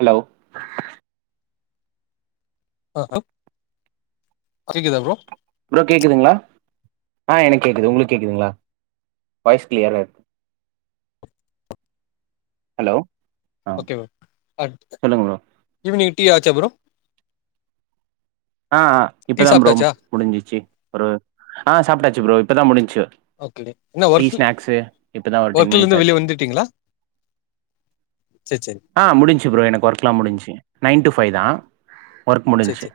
Hello ஆஹா கேக்குதா bro bro கேட்குதுங்ளா ஆ எனக்கு கேட்குது உங்களுக்கு கேட்குதுங்களா வாய்ஸ் கிளியரா இருக் ஹலோ ஓகே ப்ரோ ஆ சொல்லுங்க ப்ரோ ஈவினிங் டீ ஆச்ச ப்ரோ ஆ ஆ இப்ப டீ தா ப்ரோ சாப்ட்டாச்சா முடிஞ்சிச்சு ஒரு ஆ சாப்பிட்டாச்சு ப்ரோ இப்ப தா முடிஞ்சிச்சு ஓகே இன்னு ஒர்க் ஒரு டென் ஒர்க்கல மினிட்ஸ் இருந்து வெளிய ஆச்சு வந்துட்டீங்களா சேர் சேரி ஆ முடிஞ்சு ப்ரோ எனக்கு ஒர்க் எல்லா முடிஞ்சு நைன் டு ஃபைவ் தா ஒர்க் சேர் முடிஞ்சு சேரி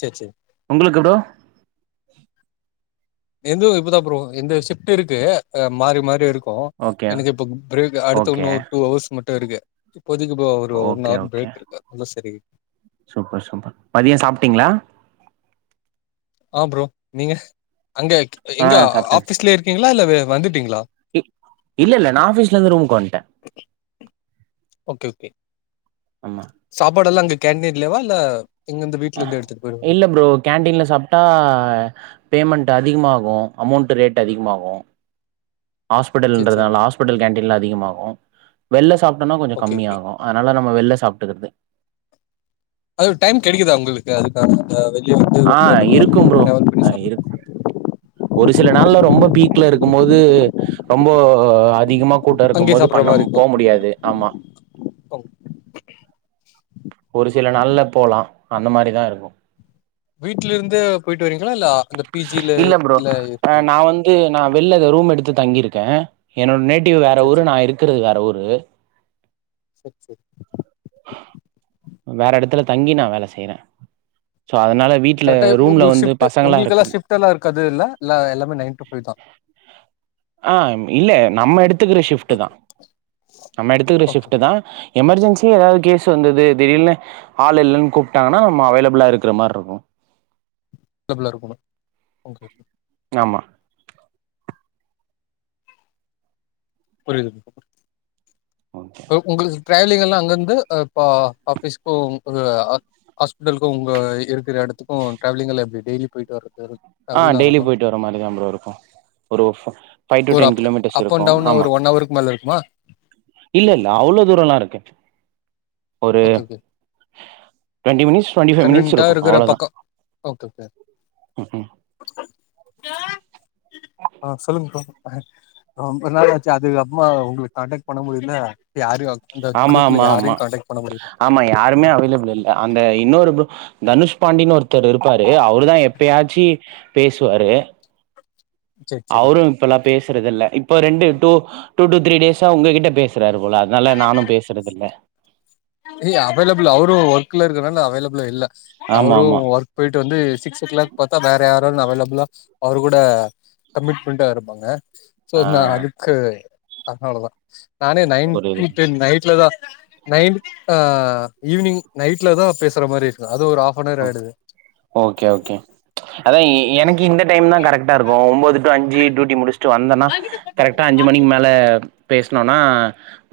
சேர் சேரி உங்களுக்கு ப்ரோ என்து இப்ப தா ப்ரோ என்து ஷிப்ட் இருக்கு ஆ மாறி மாறி இருக் கு ஓகே எனக்கு இப்ப பிரேக் அடுத்த ஓகே ஒன்னு ஒரு டூ ஹர்ஸ்சு மட்டு இருக்கு இப்போதைக்கு ப்ரோ ஒரு one okay hour okay break இருக்கு அது தா சரி சூப்பர் சூப்பர் மதியம் சாப்பிட்டீங்களா ஆ ப்ரோ நீங்க அங்க ஆ எங்க ஆபீஸ்லய இருக்கீங்களா இல்ல ஆ வந்துட்டீங்களா இப் இல்ல இல்ல நா ஆபீஸ்ல இருந்து ரூமுக்கு வன்டே ஓகே ஓகே ஆமா சாப்பாடு எல்லா அங்க கேண்டீன்லே வா இல்ல இங்க இருந்து வீட்ல ஆ இருந்து எடுத்துட்டு போயிருவீங்க இல்ல ப்ரோ கேண்டடீனில சாப்பிட்டா பேமெண்ட் அதிகமாகும் அமௌண்ட்டு ரேட் அதிகமாகும் ஹாஸ்பிட்டல் சேரி சேரி இன்றதுனால ஹாஸ்பிட்டல் கேண்டீனிலா அதிகமாகு வெளிய சாப்பிட்டன்னா கொஞ்ச ஓகே ஓகே கம்மியாகு அதனால நம்ப வெளிய சாப்பிட்டுக்கறது அது டைம் கிடைக்கு தா உங்களுக்கு அதுக்கான ஆ வெளிய வந்து ஆ ரொம்ப இருக்கும் நேர ப்ரோ டிராவல் பண்ணி ஆ சாப் இருக் ஒரு சில நாள்ல ரொம்ப பீக்ல இருக்கும் போது ரொம்பே அதிகமா கூட்டம் இருக்கும் அங்கயே போது சாப்புட்ற பண்ண மாரி போ இருக்கு முடியாது ஆமா ஒரு சில நாள்ல போலா அந்த மாறி தா இருக்கும் வீட்டுல இருந்தே போயிட்டு வரீங்களா இல்ல ஆ அந்த பி ஜி ல இல்ல இருக்கீங்க ட்டு நா வெள்ல ரூம் எடுத்து தங்கிருக்கே என்னோட நேட்டிவ் வேற சேரி ஊரு சேரி நா இருக்குறது வேற ஊரு சேர் சேரி வேற இடத்துல தங்கி நா வேலை செய்யிறே சோ அதனால வீட் கரெக்டா உங்களுக்கு ஷிப்ட்டு உங்களுக்கு எல்லா ஷிப்டல்லா இருக்கதுல இல்ல எல்லாமே நைன் டு ஃபைவ் தா ஆ இல்ல நம்ம எடுத்துக்கிற ஷிஃப்ட்டு தா நம்ம எடுத்துக்கிற ஓகே ஷிப்ட்டு தா எமர்ஜென்சிய ஏதாவது கேஸ்சு வந்தது திடீர்னு ஆள் இல்லன்னு கூப்ட்டாங்கன்னா நம்ப அவைலபில்லா இருக்கற மாறி இருக்கும் தொடர்புல இருக்கணு ஓகே ஓகே ஆமா புரியுது ப்ரோ ஆம் ப்ரோ உங்களுக்கு டிராவலிங் எல்லா அங்க இருந்து ஆ இப்ப ஆஃபீஸ்சுக்கு உங் உங்கள ஆ ஹாஸ்பிட்டலுக்கு உங்க இருக்கிற இடத்துக்கு டிராவலி்ங்கலா எப்டி டெய்லி போயிட்டு வரதுக் ஆ டெய்லி போயிட்டு வர மாறி தா ப்ரோ இருக்கும் ஒரு ஃபை ஃபைவ் டு ஒரு ten up kilometres up and இருக்கும் டவுன் ஆமா ஒரு ஒன் ஹவருக்கு மேல இருக்குமா இல்லல்ல அவ்ளோ தூர எலா இருக்கு okay okay twenty minutes twenty five minutes கன்வீனியன்டா இருக்கும் இருக்கிற அவ்ளோ தா பக்கோ ஓகே ஓகே ம் ம் வேற ஏதாச்சு ஆ சொல்லுங் ப்ரோ அ ரொம்ப நாள் ஆச்சு அதுக்கப்மா உங்களுக்கு கான்டெக்ட் பண்ண முடியல யாரு இந்த ஆமா குரூப்ல ஆமா யாரையு ஆமா காண்டெக்ட் பண்ண முடில ஆமா யாருமே அவைலபிள் இல்ல அந்த இன்னொரு போ தனுஷ் பாண்டின் ஒருத்தர் இருப்பாரு அவரு தா எப்பயாச்சு பேசுவாரு சேரி சேரி அவுரு இப்பல்லா பேசுறது இல்ல இப்ப ரெண்டு டூ டூ டூ த்ரீ டேஸா உங்ககிட்ட பேசு ராறு போல அதனால நானு பேசுறது இல்ல இல்ல அவைலபிள் அவரும் ஒர்க்ல இருக்கறன்னால அவைலபிள் இல்ல ஆமா அவரும் ஆமா ஒர்க் போயிட்டு வந்து சிக்ஸ் ஓ கிளாக் பாத்தா வேற யாராலு அவைலபிளா அவரு கூட கமிட்மெண்டா இருப்பாங்க சோ ஆ நா அதுக்கு அதனாலதா நானே நைன் புரியுது டு நைட்ல தா நைட் ஆ ஈவினிங் நைட்ல தா பேசுற மாரி இருக்கு அது ஒரு ஆஃப் னார் ஆயிடுது ஓகே ஓகே அதா எனக்கு இந்த டைம் தா கரெக்டா இருக் அ ஒம்போது டு அஞ்சு டியூட்டி முடிச்சுட்டு வந்தன்னா கரெக்டா அஞ்சு மணிக்கு மேல பேசனோனா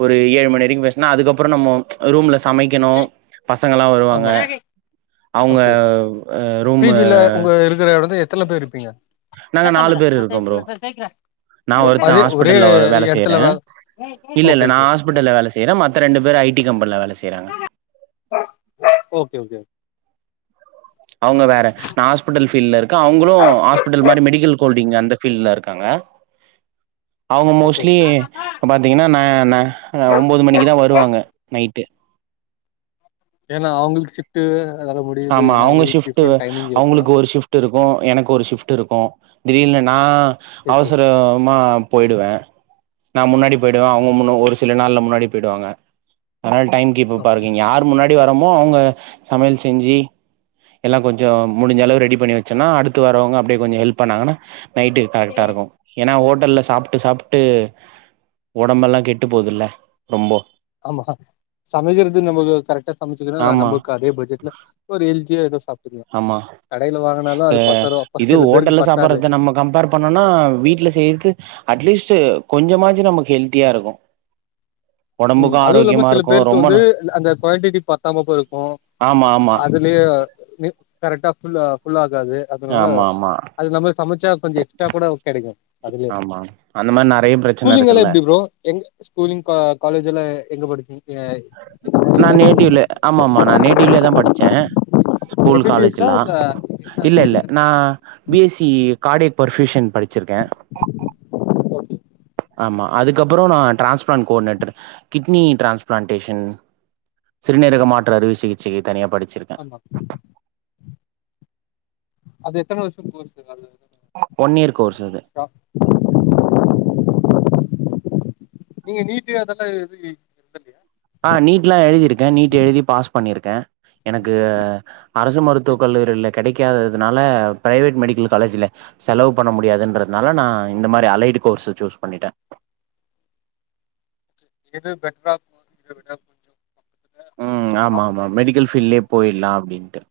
ஒரு ஏழு மணி வரைக்கு பேசுனா அதுக்கப்புறோ நம்ம ரூம்ல சமைக்கணு பசங்கல்லா வருவாங்க ஆமா அவங்க ஓகே ரூம் பிஜில உங்க இருக்கிற எடத்து எத்தன பேர் இருப்பீங்க நாங்க நாலு பேர் இருக்கோ ப்ரோ [unintelligible] நா ஒருத்த அதே ஒரே ஹாஸ்பிட்டல்ல வேல செய்யற எடத்துல வே ஓகே இல்லல்ல நா ஓகே ஹாஸ்பிட்டல்ல வேல செய் ற மத்த ரெண்டு பேரு ஐ டி கம்பென்ல வேல செய்றாங்க ஓகே ஓகே அவுங்க வேற நா ஹாஸ்பிடல் ஃபீல்ல இருக்க அவுங்களும் ஹாஸ்பிட்டல் மாரி மெடிக்கல் கோல்டிங் அந்த ஃபீல்ட்ல இருக்காங்க அவுங்க ஓகே மோஸ்ட்லி இப்ப பாத்திங்கன்னா ந ந ஒம்போது மணிக்கு தா வருவாங்க நைட்டு ஏனா அவுங்களுக்கு ஷிப்ட்டு அதனால முடியுது ஆமா ஏனா அவுங்களுக்கு டிஃப்ரெண்ட் டைமிங் இருக்கு ட்டு இருக்கு எனக்கு ஒரு ஷிஃப்ட்டு இருக்கு திடீர்னு நா சேரி சேரி அவசரமா போயிடுவ நா முன்னாடி போயிடுவ அவுங்க முன்ன ஒரு சில நாள்ல முன்னாடி போயிடுவாங்க அதனால டைம் கீப்பப்பா ஓகே இருக்கு இங்க யார் முன்னாடி வரமோ அவுங்க சமையல் செஞ்சு எல்லா கொஞ்சோ முடிஞ்ச அளவு ரெடி பண்ணி வச்சோன்னா அடுத்து வரோவுங்க அப்டே கொஞ்சோ ஹெல்ப் பண்ணாங்கன்னா நைட்டு கரெக்டா இருக்கு ஏனா ஹோட்டல்ல சாப்ட்டு சாப்ட்டு ஒடம்பெல்லா கெட்டு போதுல்ல ரொம்போ ஆமா சமைக்கறது நமக்கு கரெக்டா சமைச்சதுன்னா ஆமா நமக்கு அதே ப்ட்ஜெட்ல ஒரு ஏதோ சாப்ட்டுங்க ஆமா கடையில வாங்கனாலு அது அ பத்தாரூவா அப்பா இது சில ஹோட்டல்ல பேருக்கு பத்தாது சாப்பறத நம்ம கம்பேர் பண்ணோனா வீட்ல செய்றக்கு அட்லீஸ்ட்டு கொஞ்சமாச்சு நமக்கு ஹெல்தியா இருக்கு ஒடம்புக்கு ம் அதுவு இல்லாம ஆரோக்கியமா சில இருக்கு பேருக்கு ரொம்ப வந்து ந அந்த குவான்டிட்டி பத்தாம்ம போயிருகு ஆமா ஆமா அது [unintelligible] கரெக்டா ஃபுல் ஃபுல் ஆகாது அதனால ஆமா ஆமா அது நம்மளுக்கு சமைச்சா கொஞ்சோ எக்ஸ்ட்ரா கூட கெடைக்கு அதுலயே ஆமா அந்த மாரி நெறைய பிரச்சன ஸ்கூலிங் எல்லா இருக்குல்ல எப்டி ப்ரோ எங்க ஸ்கூலிங் காலேஜ் எல்லா எங்க படிச்சிங்க நா நேட்டிவ்ல ஆமா ஆமா நா நேட்டிவ்லயே தா படிச்சே school M B B S ஆ காலேஜ்லா இல்ல என்ன இல்ல இல்ல டெட் எல்லா நா அந்த மாரியா B S C cardiac perfusion படிச்சிருக்கே ஓகே ஆமா அதுக்கப்றோ நா ட்ரான்ஸ்பிளான்ட் கோனேட்டர் கிட்னி ட்ரான்ஸ்பிளான்டேஷன் சிறுநீரக மாற்று அறுவை சிகிச்சைக்கு தனியா படிச்சிருக் ஆமா அது எத்தன வர்ஷோ கோர்சு அது இயர் கோர்ஸ் அது. நீங்க நீட்டு அதெல்லாம் எது எழுதலையா ஆ நீட்லா எழுதிருக்கே நீட் எழுதி பாஸ் பண்ணிருக்க எனக்கு அரசு மருத்துவக் சேரி கல்லூரில கெடைக்காததுனால பிரைவேட் மெடிக்கல் காலேஜில செலவு பண்ண முடியாதுன்றனால நா இந்த மாரி அலைடு கோர்ஸ்ச சூஸ் பண்ணிட்ட எது பெட்ரா [unintelligible] ம் ஆமா ஆமா மெடிக்கல் ஃபீல்டலே போய்ட்லா அப்டின்ட்டு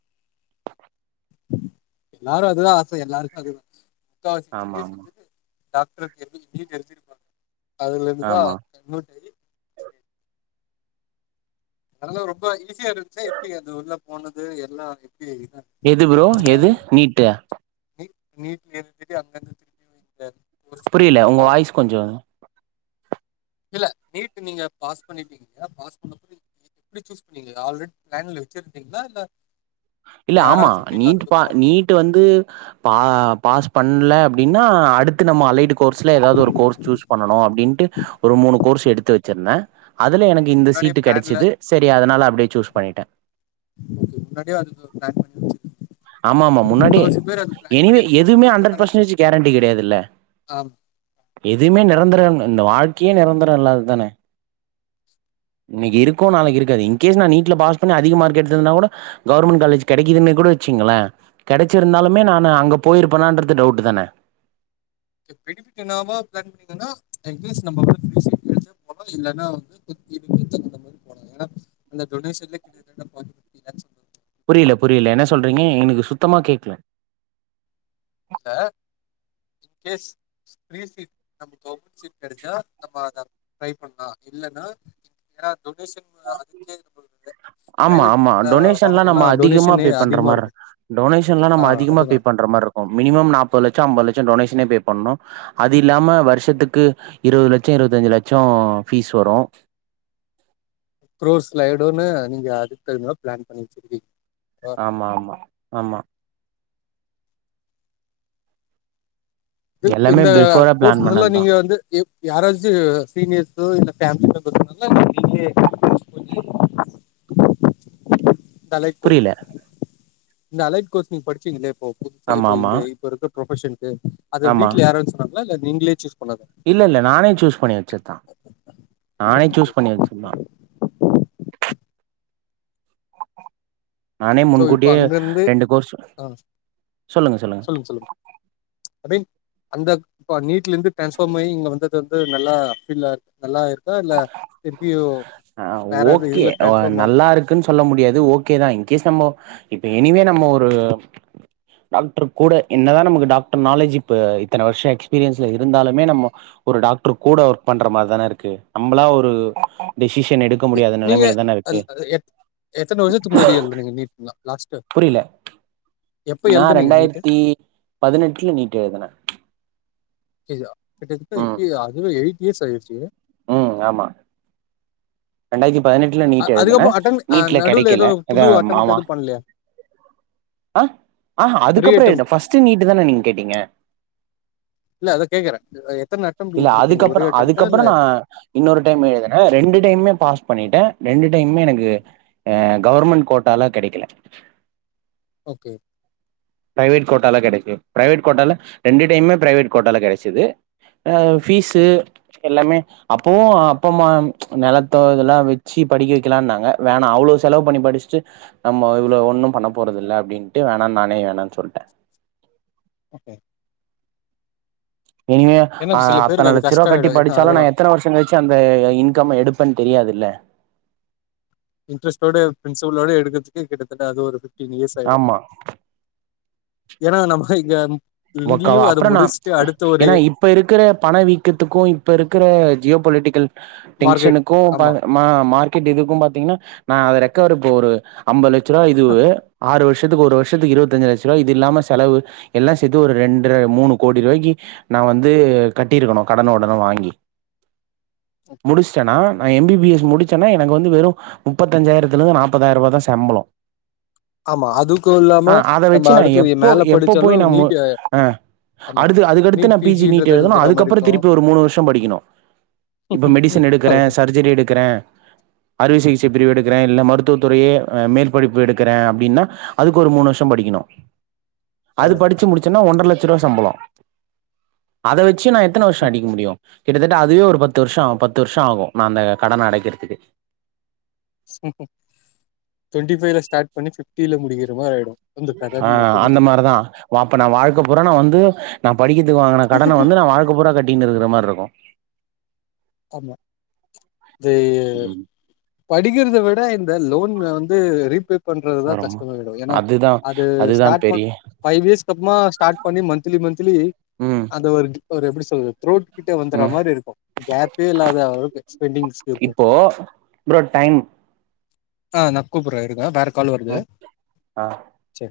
எல்லாரு அதுதா ஆச எல்லாருக்கு அதுதா முக்காவா ஆமாமா. ஆமா. [unintelligible] டாக்ட்ருக் எப்டி நீட் எதிருப்பாங்க அதுலலேர்ந்துதா ஆமா. கன்வெர்ட் ஆயி அனால ரொம்ப ஈஸியா இருந்துச்சா எப்டி அந்த உள்ள போனது எல்லா எப்டி இதா எது ப்ரோ எது நீட்டா நீட் நீட் எழுதிட்டு அங்கேந்து திருப்பி [unintelligible] புரியல உங்க வந்ததெல்லா வாய்ஸ் கொஞ்சோ இல்ல நீட்டு நீங்க பாஸ் பண்ணிட்டீங்ளா பாஸ் பண்ண [unintelligible] எப்டி சூஸ் பண்ணீங்க ஆல்ரடி பிளான்ல வச்சிருந்தீங்களா இல்ல இல்ல ஆமா யாராச்சு உங்களுக்கு நீட்டு பா அதுக்கப்புறமா நீட் ட்டு வந்து பா பாஸ் பண்ணல அப்டின்னா அடுத்து நம்ம அலைய்டு கோர்ஸ்ல ஏதாது ஒரு கோர்ஸ் சூஸ் பண்ணனு அப்டின்ட்டு ஒரு மூணு கோர்ஸ் எடுத்து வச்சிருந்த அதுல எனக்கு ஓகே இந்த முன்னாடியே சீட்டு பிளான்ல கெடச்சிது சரி அதனால அப்டியே சூஸ் பண்ணிட்ட ஓகே முன்னாடியே அதுக்கு பிளான் பண்ணி வச்சி ஆமா ஆமா முன்னாடே எனிவே பண்ணிருக்க மாட்டாங்க எதுவுமே ஹண்ட்ரட் பர்சன்டேஜ் கேரண்டி கெடையாதுல்ல ஆ எதுமே நிரந்தரம் இந்த வாழ்க்கையே நிரந்தரோ இல்லாதது தான இன்னக்கி இருக்கு நாளைக்கு இருக்காது இன்கேஸ் நா நீட்ல பாஸ் பண்ணி அதிக மார்க் எடுத்துர்ந்தா கூட கவுர்மெண்ட் காலேஜ் கெடைக்குதுன்னே கூட வச்சீங்ளே கெடச்சிருந்தாலுமே நானு அங்க போயிருப்பனான்றது டவுட்டு தான பெனிஃபிட்டு நாம [unintelligible] இதுன்னா இன்கேஸ் நம்ப விட [unintelligible] கெடச்சா போலா இல்லன்னா [unintelligible] [unintelligible] அந்த டோனேஷன்லே [unintelligible] புரில புரில என்ன சொல்றிங்க எனக்கு சுத்தமா கேக்ல அ பேசு ஃபிரி சீட் நமக் கவர்மண்ட் சீட் கெடைச்சா நம்ம அத ட்ரை பண்லா இல்லன்னா ஏனா டொனேஷன் அதுக்கே [unintelligible] ஆமா ஆமா ப்ரைவேட்ல டொனேஷன்லா நம்ம வாங்கணும்னா அதிகமா டொனேஷனே பே பண்ற அதிகமாக மார்ர இருக்கும் டொனேஷன்லா ஆ நம்ம அதிகமா பே அதுதான் பண்ற மார் க்கு மினிமம் நாப்பது லட்சோ ஐம்பது லட்சோ டொனேஷனே பே பண்ணு அது இல்லா வர்ஷத்துக்கு இருவது லட்சோ இருவத்தஞ்சு லட்சோ பீஸ் வரு ப்ரோஸ் லைடோன்னு நீங்க அடுத்த என்னவோ பிளான் பண்ணி வச்சிரு ஆமா ஆமா ஆமா து எல்லாமே இந்த பிஃபோரா பிளான் கோர்சஸ்லல்லா பண்ணதுதா நீங்க வந்து யாராச்சு சீனியர்ஸோ இல்ல ஃபேமிலி மெம்பர்ஸ் வந்தாங்ளா இல்ல நீங்ளே ஆ இந்த அலைட் கோர்ஸ் புரியல இந்த அலைட் கோர்ஸ் நீங்க படிச்சீங்கள இப்போ புதுசா ஆமா இப்ப ஆமா இந்த இப்ப இருக்க ப்ரொபஷனுக்கு அத வீட்ல யாரவ்து சொன்னாங்களா இல்ல நீங்களே சூஸ் பண்ணதா இல்லல்ல நானே சூஸ் பண்ணி வச்சதா நானே ஓகே சூஸ் பண்ணி வச்சதா நானே சோ இப்ப முன்கூட்டியே அங்கந்து ரெண்டு கோர்ஸ் ஆ சொல்லுங்க சொல்லுங்க ஐ மீன் அந்த ப நீட்ல இருந்து டிரான்ஸ்பார்ம் ஆயி இங்க வந்து போட்டு நல்லா பீல்லா நல்லா இருக் இதல்ல திருப்பியு வேறது இதுல டிரான்ஸ்பார்ம் ஆகு க்குன் சொல்ல முடியாது ஓகேதா இன் கேஸ் நம்ம இப்ப இனிமே நம்ம ஒரு டாக்டர் கூட என்னதா நமக்கு டாக்டர் நாலேஜ் இப்ப இத்தன வருஷோ எக்ஸ்பீரியன்ஸ்ல இருந்தாலுமே நம்ம ஒரு டாக்டர் கூட ஒர்க் பண்ற மாரி தானே இருக்கு நம்மளா ஒரு டிசிஷன் எடுத் நீங்க அது அ எத் எத்தன வருஷத்துக்கு முன்னாடி எழுதுனீங்க நீட்டு லா லாஸ்ட் டைம் புரில நா நீட்டு ரெண்டாயிரத்தி பதினெட்டுல நீட்டு எழுதுனே கியா கிட்டத்தட்ட ம் எட் அதுவே எயிட் இயர்ஸ் ஆயிடுச்சு ம் ஆமா ரெண்டாயிரத்தி பதினெட்டுல [inaudible] அ நீட் எழுதுன அதுக்கப்போ அட்டம் அ நீட்ல நடுல கெடைக்கல எதுவு புது அட்டம்ட் எதும் பண்லையா [inaudible] அ ஆஹ அதுக்கப்றோ எழுதல ஃபர்ஸ்ட் நீட்டு தான நீங்க கேட்டீங்க இல்ல அதா கேக்குறே எ எத்தன அ இல்ல அதுக்கப்பறோ அதுக்கப்பறோ நா இன்னொரு டைம் எழுதுனே ரெண்டு டைமுமே பாஸ் பண்ணிட்டே ரெண்டு டைமுமே எனக்கு அ கவர்மெண்ட் கோட்டாலா கெடைக்கல ஓகே பிரைவேட் கோட்டாலா கெடைக்கு பிரைவேட் கோட்டால ரெண்டு டைமுமே பிரைவேட் கோட்டால கெடச்சுது ஆ ஃபீஸு ஓகே எல்லாமே அப்போவு அப்ப அம்மா நெலத்த இதெல்லா வச்சு படிக்க வைக்கலான்னாங்க வேணா அவ்ளோ செலவு பண்ணி படிச்சுட்டு நம்ம இவ்ளோ ஒன்னு பண்ண போறதில்ல அப்டின்ட்டு வேணானு நானே வேணான் சொல்ட்டே ஓகே இனிமே ஏன்னா அ சில பேருக்கு அத்தன அது லட்ச ரூவா கஷ்டம் கட்டி ஆயிடும் ஏன்னா படிச்சாலு நா அதெல்லாம் எத்தன வருஷ் ஷோங் கழிச்சு அந்த இன்கம்ம எடுப்பன் தெரியாதுல்ல இன்ட்ரஸ்டோட பிரின்சிபலோட எடுக்கத்துக்கு கிட்டத்தட்ட அது ஒரு ஃபிஃப்டீன் இயர்ஸ் ஆயிடு ஆமா ஏனா நமக்தா இங்க மொக்காவா இங்கேயும் அதை அப்புறனா முடிச்சுட்டு அடுத்த ஒரு ஏனா இப்ப இருக்குற பணவீக்கத்துக்கு இப்ப இருக்குற ஜியோ பொலிட்டிக்கல் மார்க்கெட் டென்ஷனுக்கும் ஆமா பாக மா மார்க்கெட் இதுக்கும் பாத்தீங்கன்னா நா அத ரெக்கவர் இப்போ ஒரு அம்பதுலட்சரூவா இதுவு ஆறு வருஷத்துக்கு ஒரு வருஷத்துக்கு இருவத்தஞ்சு லட்சரூபா இது இல்லாம செலவு எல்லா சே த்து ஒரு ரெண்ற மூணு கோடி ரூவாய்க்கு நா வந்து கட்டிருக்கணு கடன ஒடன வாங்கி ஓகே முடிச்ட்டன்னா நா எம் பி பி எஸ் முடிச்சன்னா எனக்கு வந்து வெறு முப்பத்தஞ்சாயிரத்துலருந்து நாப்பதாயிருபா தா செம்பளொ ஆமா அதுக்கும் இல்லாம ஆ அத நம்ம வச்சு நா அடுத்து எப்போ மேல எப்போ போய் படிச்சாலும் நா மு நீட் ஆ ஆமா அடுத்து அதுக்கடுத்து நீட் நா பி ஜி நீட் பிஜின்றது எழுதனு எழுதுற மாதிரி அதுக்கப்றோ திருப்பி இருக்கும் ஒரு மூணு வருஷொ படிக்கணு இப்போ மெடிசன் எடுக்குறே சர்ஜரி எடுக்குறே அறுவை சிகிச்சை பிரிவு எடுக்குறே இல்ல மருத்துவத்துறையே மேல்படிப்பு எடுக்குறே அப்டின்னா அதுக்கு ஒரு மூனு வர்ஷோ படிக்கிணு அது ஆமா படுச்சு முடுச்சன்னா ஒன்டற லெட்ச ருவா சம்பளொ அத வச்சு நா எத்தன வர்ஷோ அடிக்க முடியு கிட்டத்தட்ட அதுவே ஒரு பத்து வர்ஷோ ஆ பத்து வர்ஷோ ஆகு நா அந்த கடன அடைக்றதுக்கெ டுவெண்ட்டி ஃபைவ்ல ஸ்டார்ட் பண்ணி ஃபிப்டில முடிக்கிற மாரி ஆயிரு ஆ அந்த மாரி தா அப்ப நா வாழ்க்க பூரா நா வந்து நா படிக்கெத்துக்கு வாங்குன கடன வந்து நா வாழ்க பூரா கட்டின்னு இருக்குற மார் இருக்கு ஆமா தே ம் படிக்கிறத விட இந்த லோன் வந்து ரீபே பண்றதுதா ஆமா. கஷ்டமா [unintelligible] ஏன்னா அதுதா அது அதுதா ஸ்டார்ட் பண் பெரிய ஃபைவ் இயர்ஸ்க் அப்பொமா ஸ்டார்ட் பண்ணி மந்த்லி மந்த்லி ம் அது ஒரு ஒரு எப்டி சொல்றது த்ரோட் கிட்ட வந்துற ம் மாரி இருக்கு கேப் பே இல்லாத அளவுக்கு எக்ஸ் பெண்டிங் இருக்கு இப்போ ப்ரோ டைம் அ நா கூப்புட்றே இருங்க வேற கால் வருது ம் ஆ சரி